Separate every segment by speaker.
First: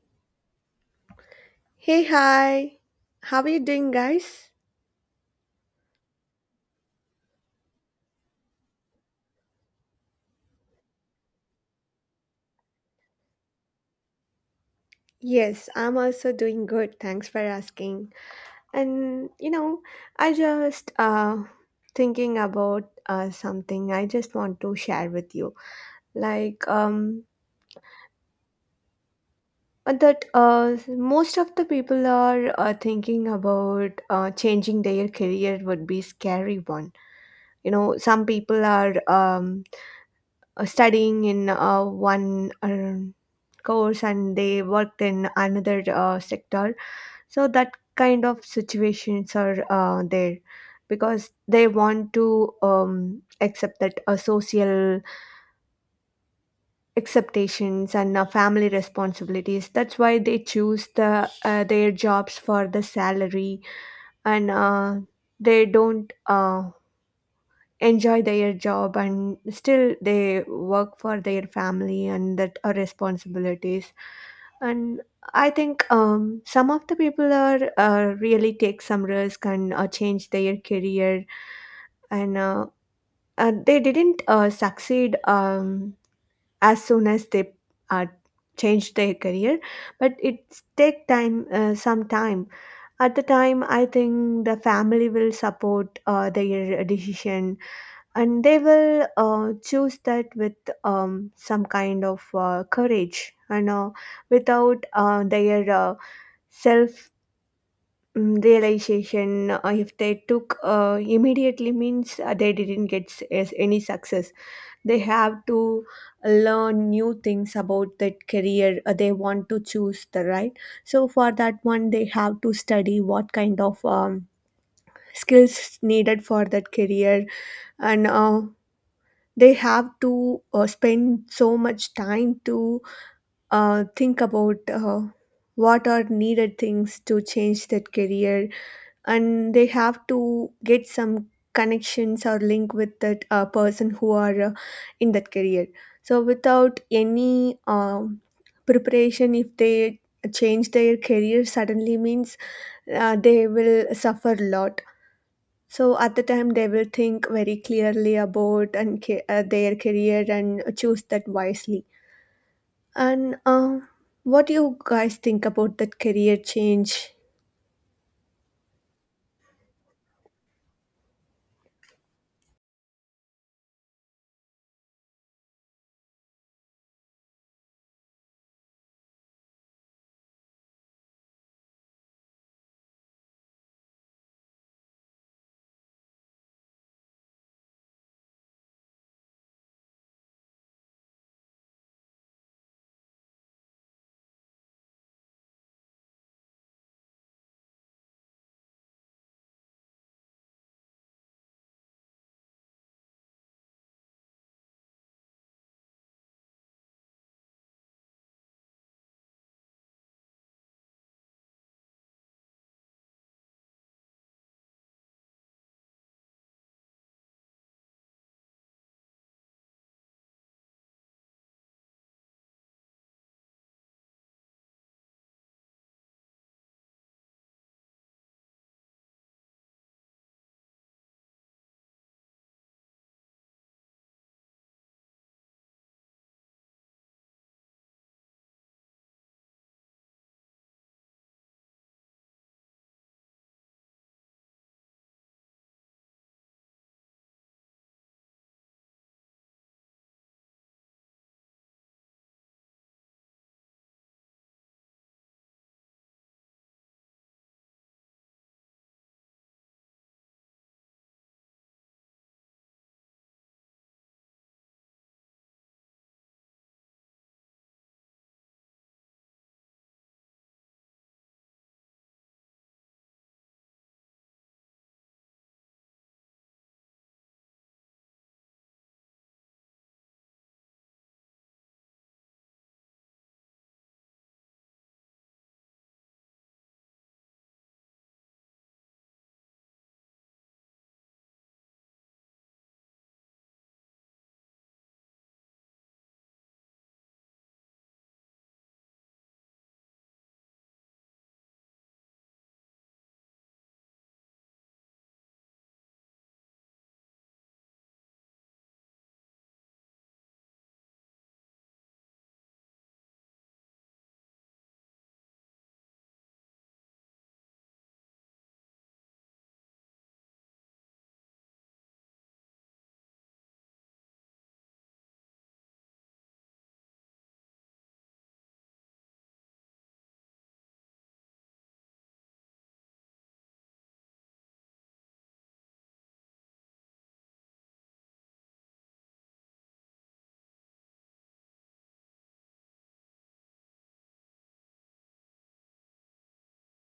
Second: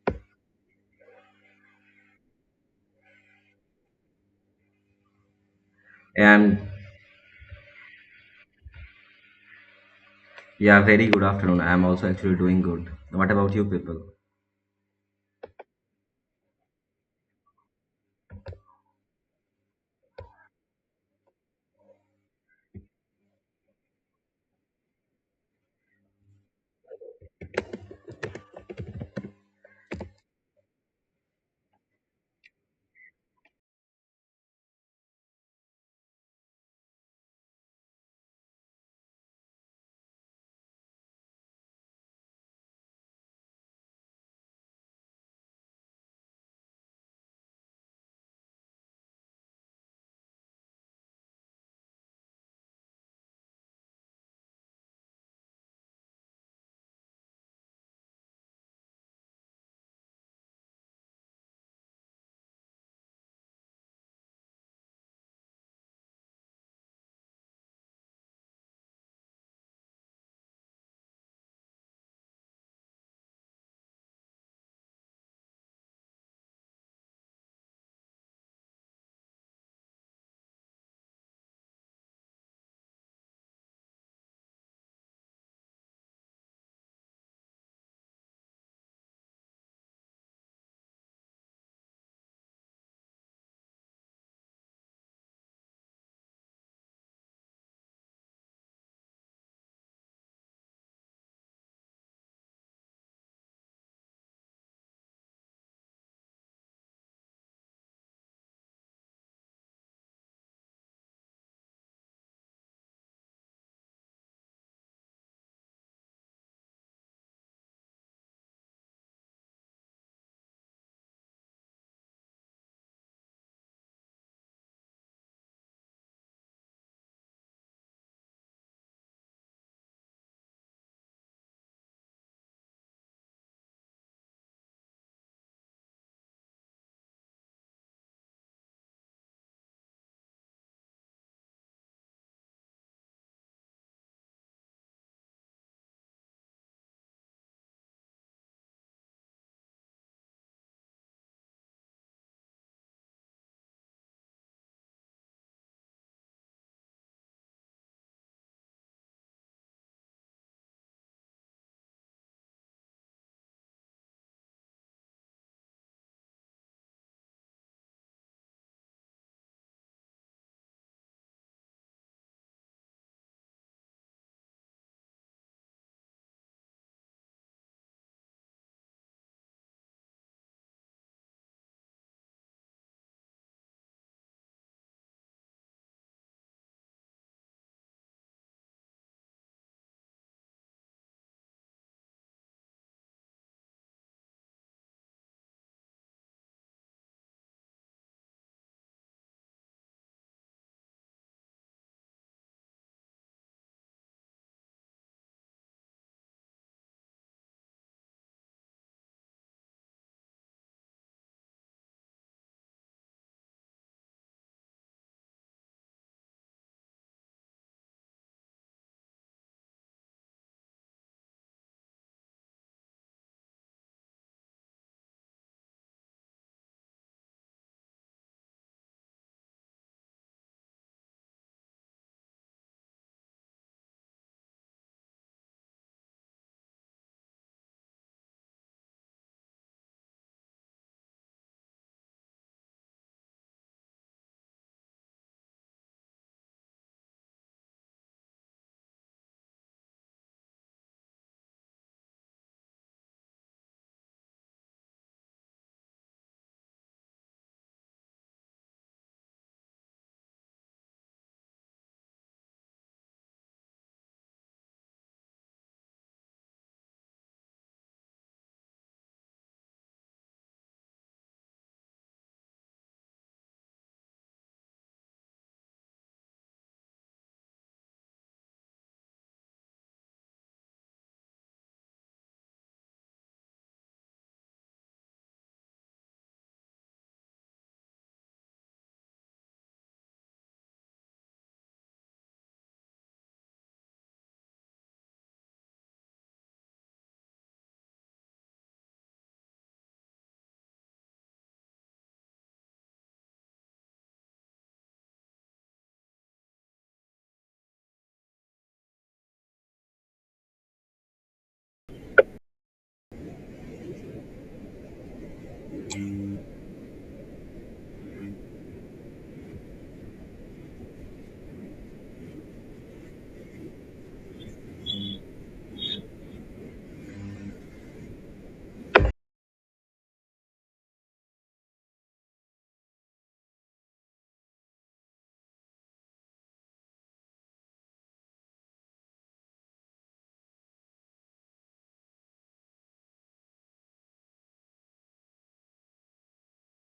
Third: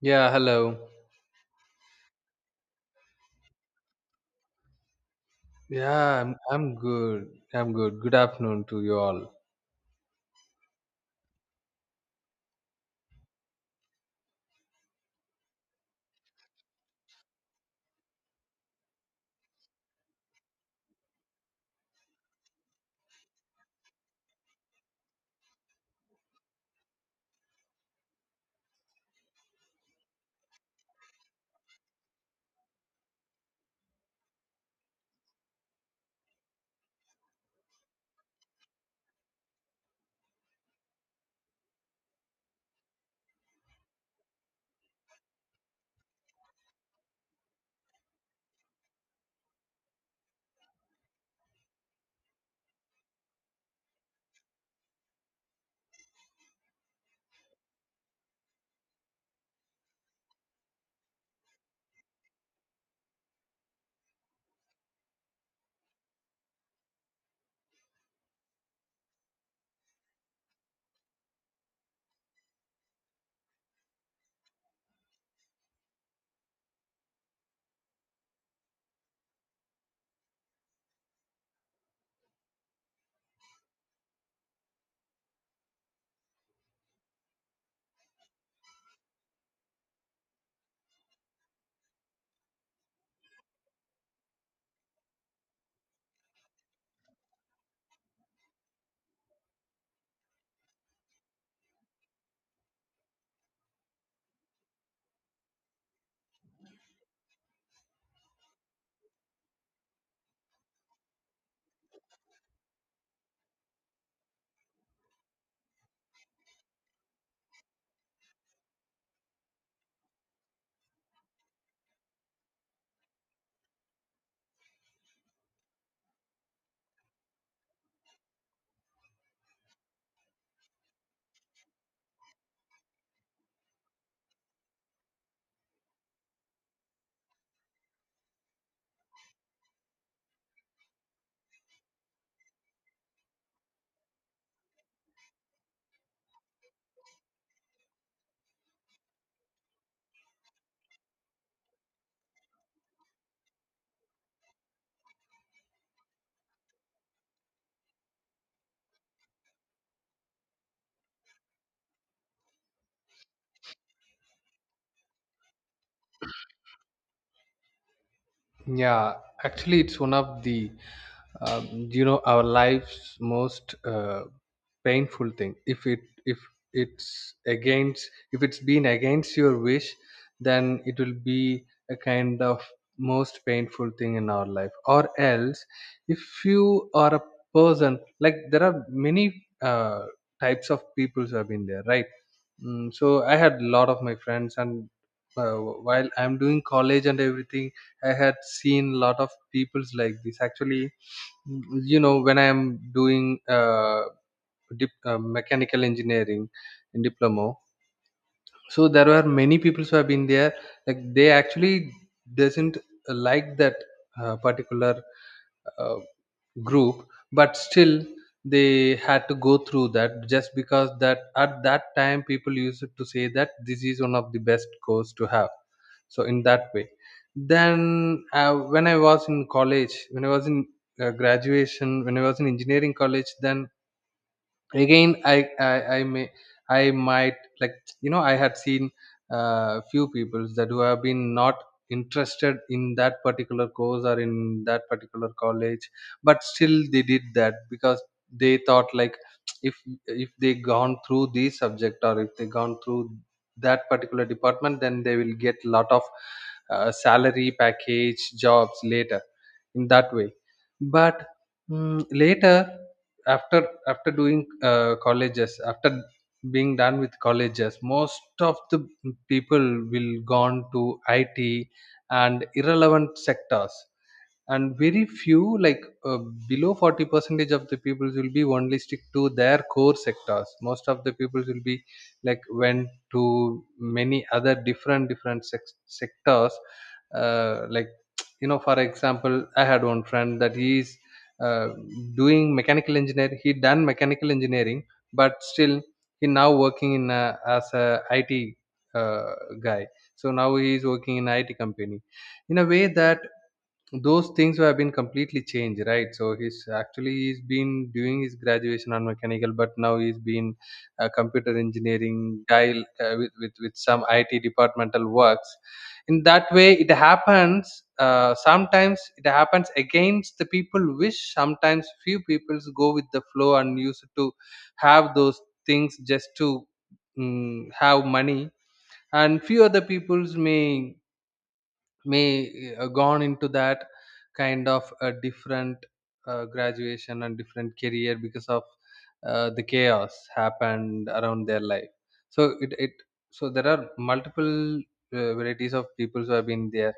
Speaker 1: Yeah, hello.
Speaker 2: Hey, hi. How are you doing, guys?
Speaker 1: Yeah, I'm
Speaker 3: And
Speaker 1: I'm good. I'm good. Good afternoon to you all.
Speaker 3: yeah, very good afternoon. I'm also actually doing good. What about you people?
Speaker 2: Yes, I'm also doing good. Thanks for asking. And you know, I just thinking about something I just want to share with you. Like um that most of the people are thinking about changing their career would be scary one. You know, some people are studying in one course and they worked in another sector, so that kind of situations are there because they want to accept that social acceptations and family responsibilities. That's why they choose the their jobs for the salary, and they don't enjoy their job and still they work for their family and that are responsibilities. And I think some of the people are really take some risk and change their career, and they didn't succeed as soon as they uh, changed their career, but it take time, some time. At the time I think the family will support their decision and they will choose that with some kind of courage and without their self realization. If they took immediately means they didn't as any success, they have to learn new things about that career they want to choose the right. So for that one they have to study what kind of skills needed for that career, and they have to spend so much time to think about what are needed things to change that career, and they have to get some connections or link with that person who are in that career. So without any preparation if they change their career suddenly means they will suffer a lot. So at the time, they will think very clearly about their career and choose that wisely. And what do you guys think about that career change?
Speaker 1: Yeah, actually, it's one of the you know, our life's most painful thing. If it's against if it's been against your wish, then it will be a kind of most painful thing in our life. Or else, if you are a person, like, there are many types of peoples have been there, right? Mm, so I had a lot of my friends, and while I'm doing college and everything. I had seen lot of peoples like this. Actually, mm, you know, when I am doing mechanical engineering in diploma, so there were many people who have been there. Like, they actually doesn't like that particular uh, group, but still they had to go through that just because that at that time people used to say that this is one of the best course to have. So in that way, then when I was in college, when I was in graduation, when I was in engineering college, then again I might, like, you know, I had seen few people that who have been not interested in that particular course or in that particular college, but still they did that because they thought like if if they gone through this subject, or if they gone through that particular department, then they will get lot of salary package jobs later, in that way. But mm, later, after doing colleges, after being done with colleges, most of the people will gone to IT and irrelevant sectors, and very few, like below 40 percentage of the people will be only stick to their core sectors. Most of the people will be, like, went to many other different sectors. Like, you know, for example, I had one friend that he is uh, doing mechanical engineering, he done mechanical engineering, but still he now working in as a IT uh, guy. So now he is working in IT company, in a way that those things have been completely changed, right? So he's actually, he's been doing his graduation on mechanical, but now he's been a computer engineering guy with some IT departmental works. In that way it happens. Sometimes it happens against the people wish. Sometimes few peoples go with the flow and used to have those things just to mm, have money. And few other peoples may gone into that kind of a different graduation and different career because of the chaos happened around their life. So it so there are multiple varieties of people who have been there,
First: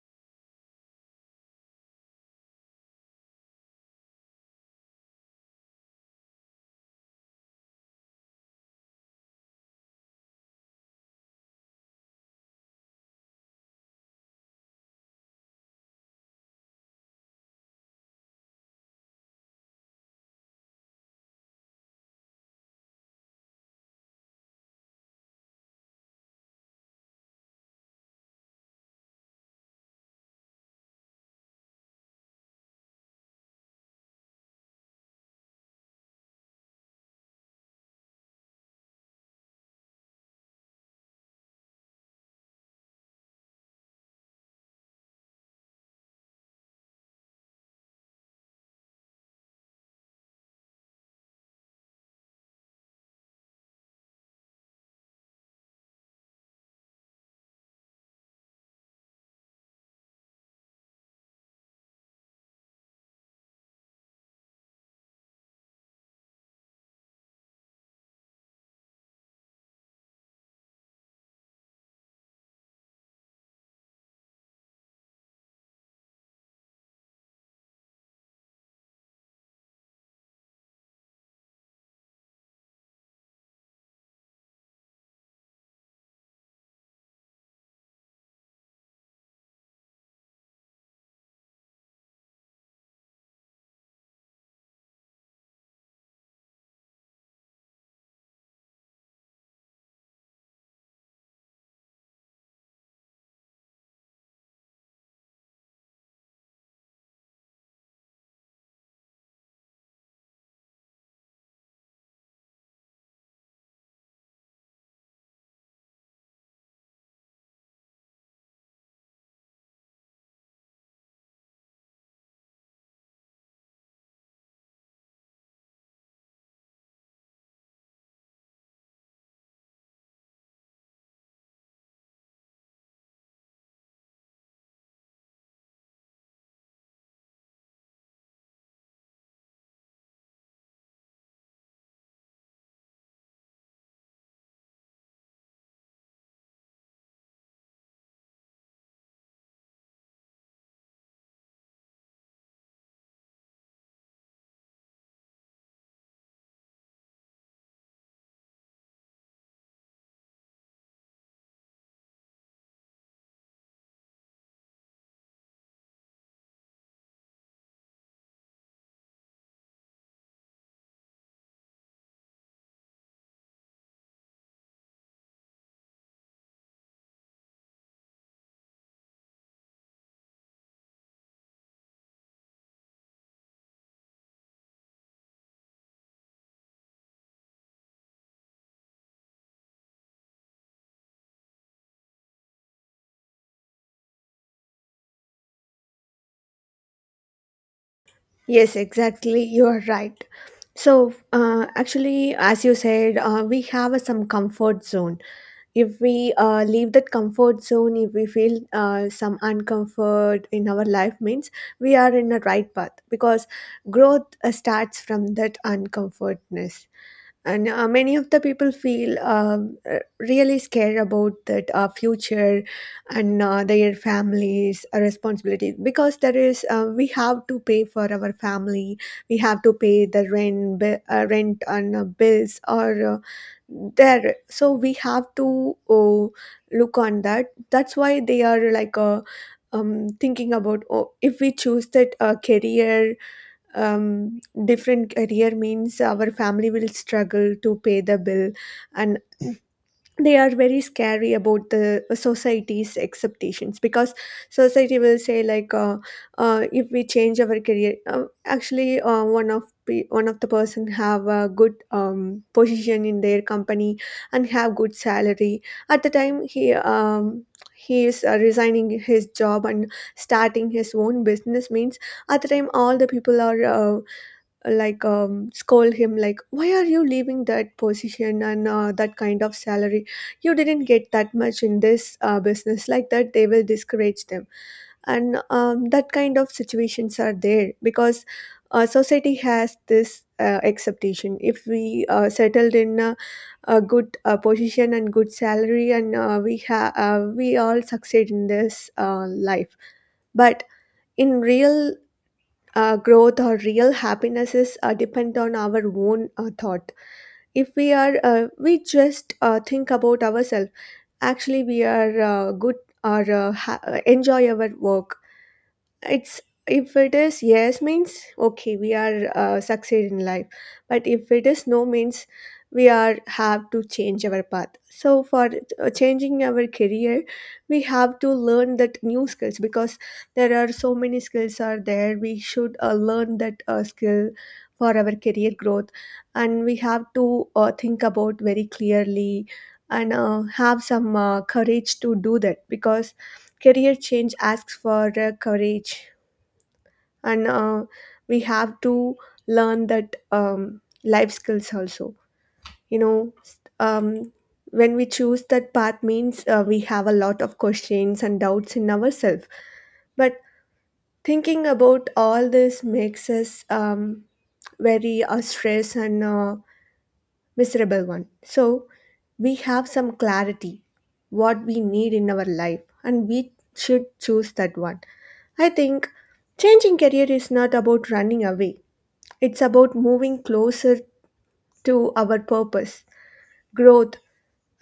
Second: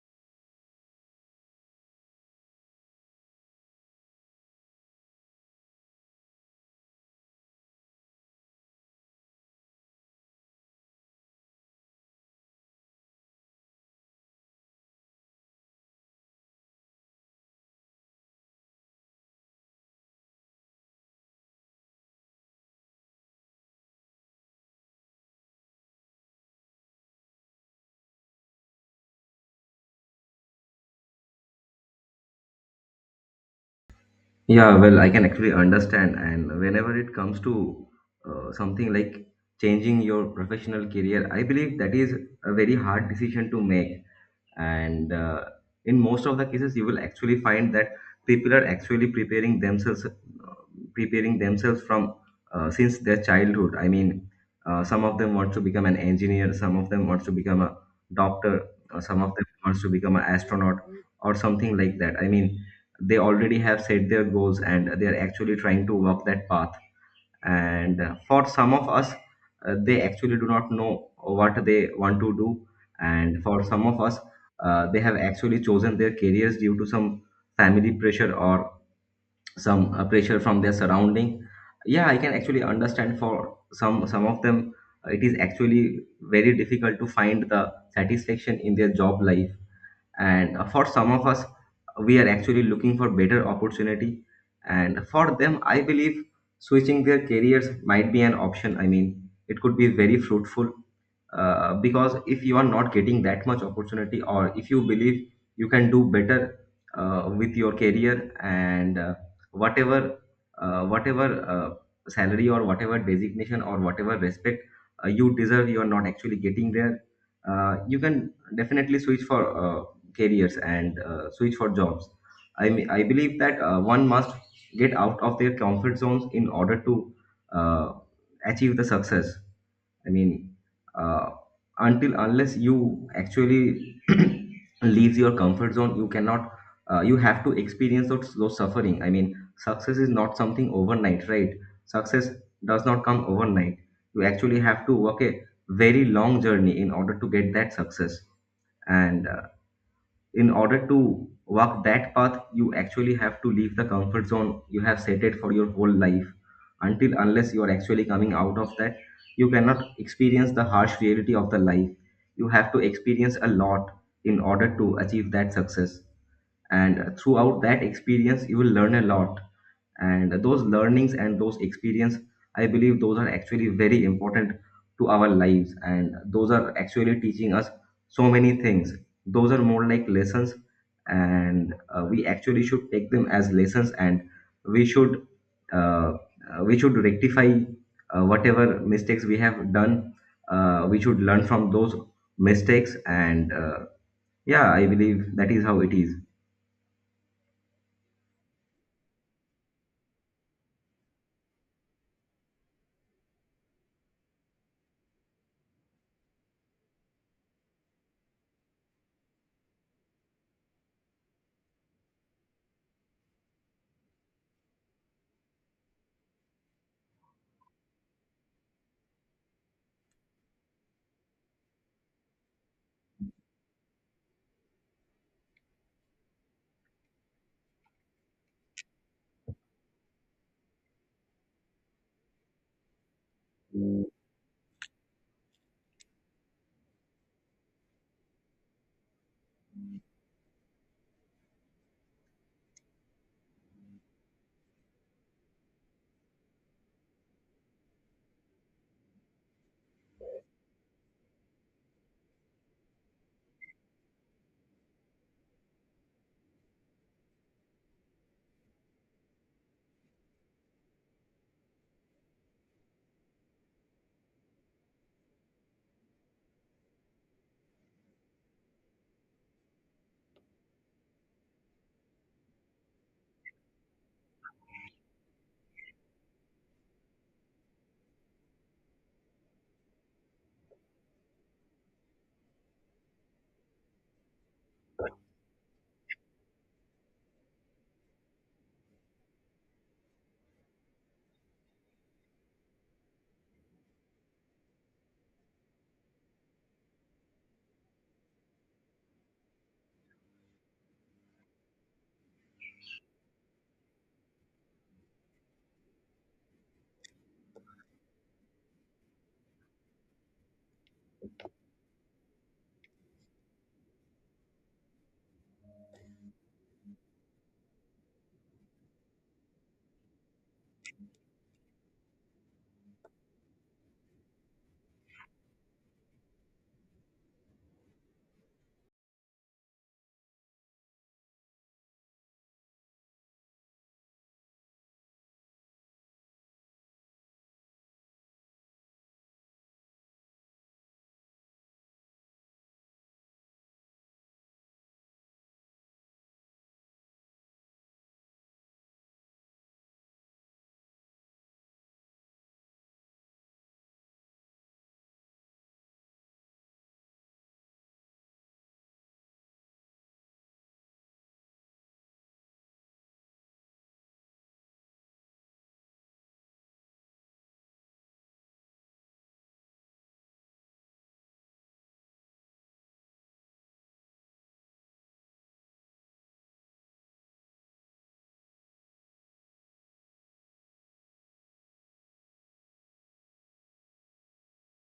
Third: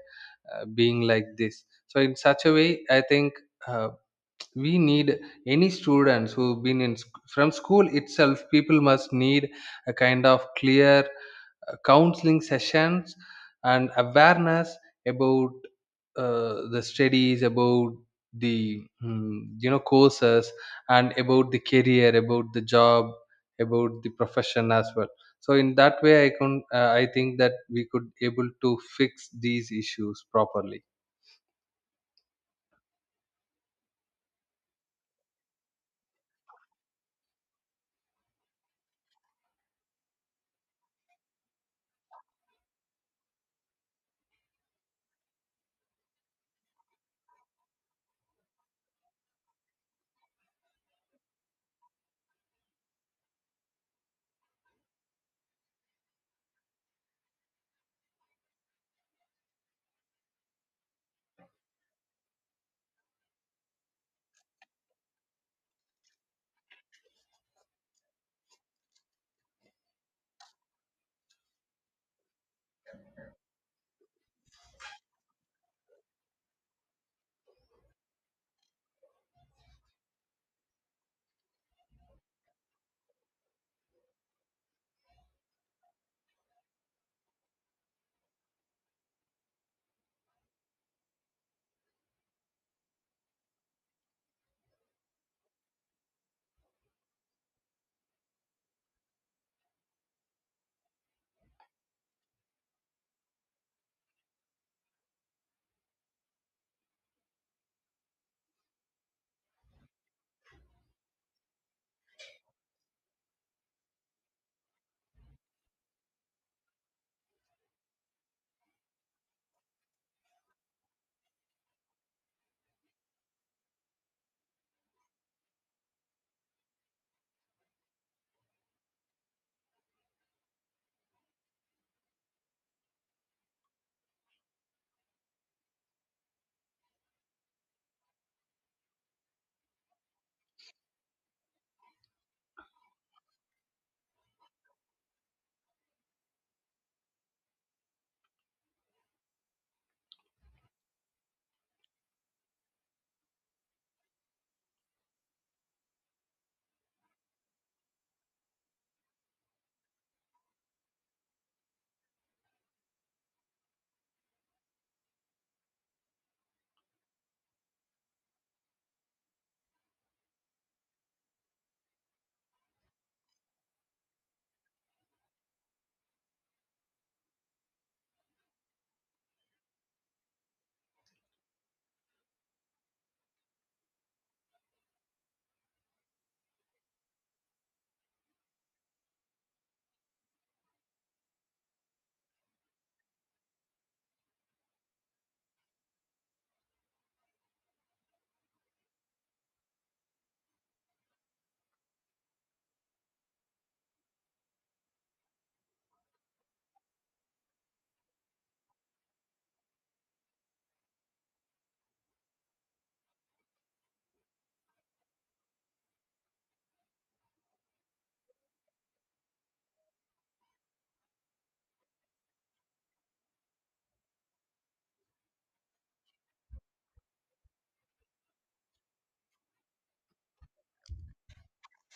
Speaker 1: being like this. So in such a way, I think uh, we need any students who've been in from school itself, people must need a kind of clear counseling sessions and awareness about the studies, about the mm, you know, courses, and about the career, about the job, about the profession as well. So in that way I can, I think that we could able to fix these issues properly.
Speaker 3: Yeah, well, I can actually understand. And whenever it comes to something like changing your professional career, I believe that is a very hard decision to make. And in most of the cases you will actually find that people are actually preparing themselves from since their childhood. I mean, some of them want to become an engineer, some of them wants to become a doctor, or some of them wants to become an astronaut or something like that. I mean, they already have set their goals and they are actually trying to walk that path. And for some of us, they actually do not know what they want to do. And for some of us, they have actually chosen their careers due to some family pressure or some pressure from their surrounding. Yeah, I can actually understand for some of them it is actually very difficult to find the satisfaction in their job life. And for some of us, we are actually looking for better opportunity, and for them I believe switching their careers might be an option. I mean, it could be very fruitful, because if you are not getting that much opportunity, or if you believe you can do better with your career, and whatever whatever salary or whatever designation or whatever respect you deserve, you are not actually getting there. You can definitely switch for careers and switch for jobs. I mean, I believe that one must get out of their comfort zones in order to uh, achieve the success. I mean, uh, until unless you actually leaves your comfort zone, you cannot. You have to experience those suffering. I mean, success is not something overnight, right? Success does not come overnight. You actually have to work a very long journey in order to get that success. And in order to walk that path, you actually have to leave the comfort zone you have set it for your whole life. Until unless you are actually coming out of that, you cannot experience the harsh reality of the life. You have to experience a lot in order to achieve that success, and throughout that experience you will learn a lot. And those learnings and those experience, I believe those are actually very important to our lives, and those are actually teaching us so many things. Those are more like lessons, and we actually should take them as lessons. And we should uh, we should rectify whatever mistakes we have done. We should learn from those mistakes, and yeah, I believe that is how it is.
Speaker 2: Yes, exactly. You are right. So actually, as you said, we have a, some comfort zone. If we leave that comfort zone, if we feel some uncomfort in our life, means we are in the right path because growth starts from that uncomfortness, and many of the people feel really scared about that future, and their families responsibility because there is we have to pay for our family, we have to pay the rent and bills or there. So we have to look on that. That's why they are like thinking about, oh, if we choose that career, different career means our family will struggle to pay the bill. And they are very scary about the society's acceptations because society will say like if we change our career, actually, one of the person have a good position in their company and have good salary. At the time he is resigning his job and starting his own business means, at the time all the people are scold him, like, why are you leaving that position and that kind of salary? You didn't get that much in this business, like that they will discourage them. And that kind of situations are there because society has this expectation if we settled in a good position and good salary and we all succeed in this life. But in real growth or real happiness depend on our own thought. If we are we just think about ourselves, actually we are good or enjoy our work. It's, if it is yes means, okay, we are succeed in life. But if it is no means, we are have to change our path. So for changing our career we have to learn that new skills because there are so many skills are there, we should learn that skill for our career growth. And we have to think about very clearly and have some courage to do that because career change asks for courage. And we have to learn that life skills also. you know s- um, when we choose that path means we have a lot of questions and doubts in ourselves, but thinking about all this makes us very stressed and miserable one. So we have some clarity what we need in our life and we should choose that one. I think changing career is not about running away. It's about moving closer to our purpose, growth,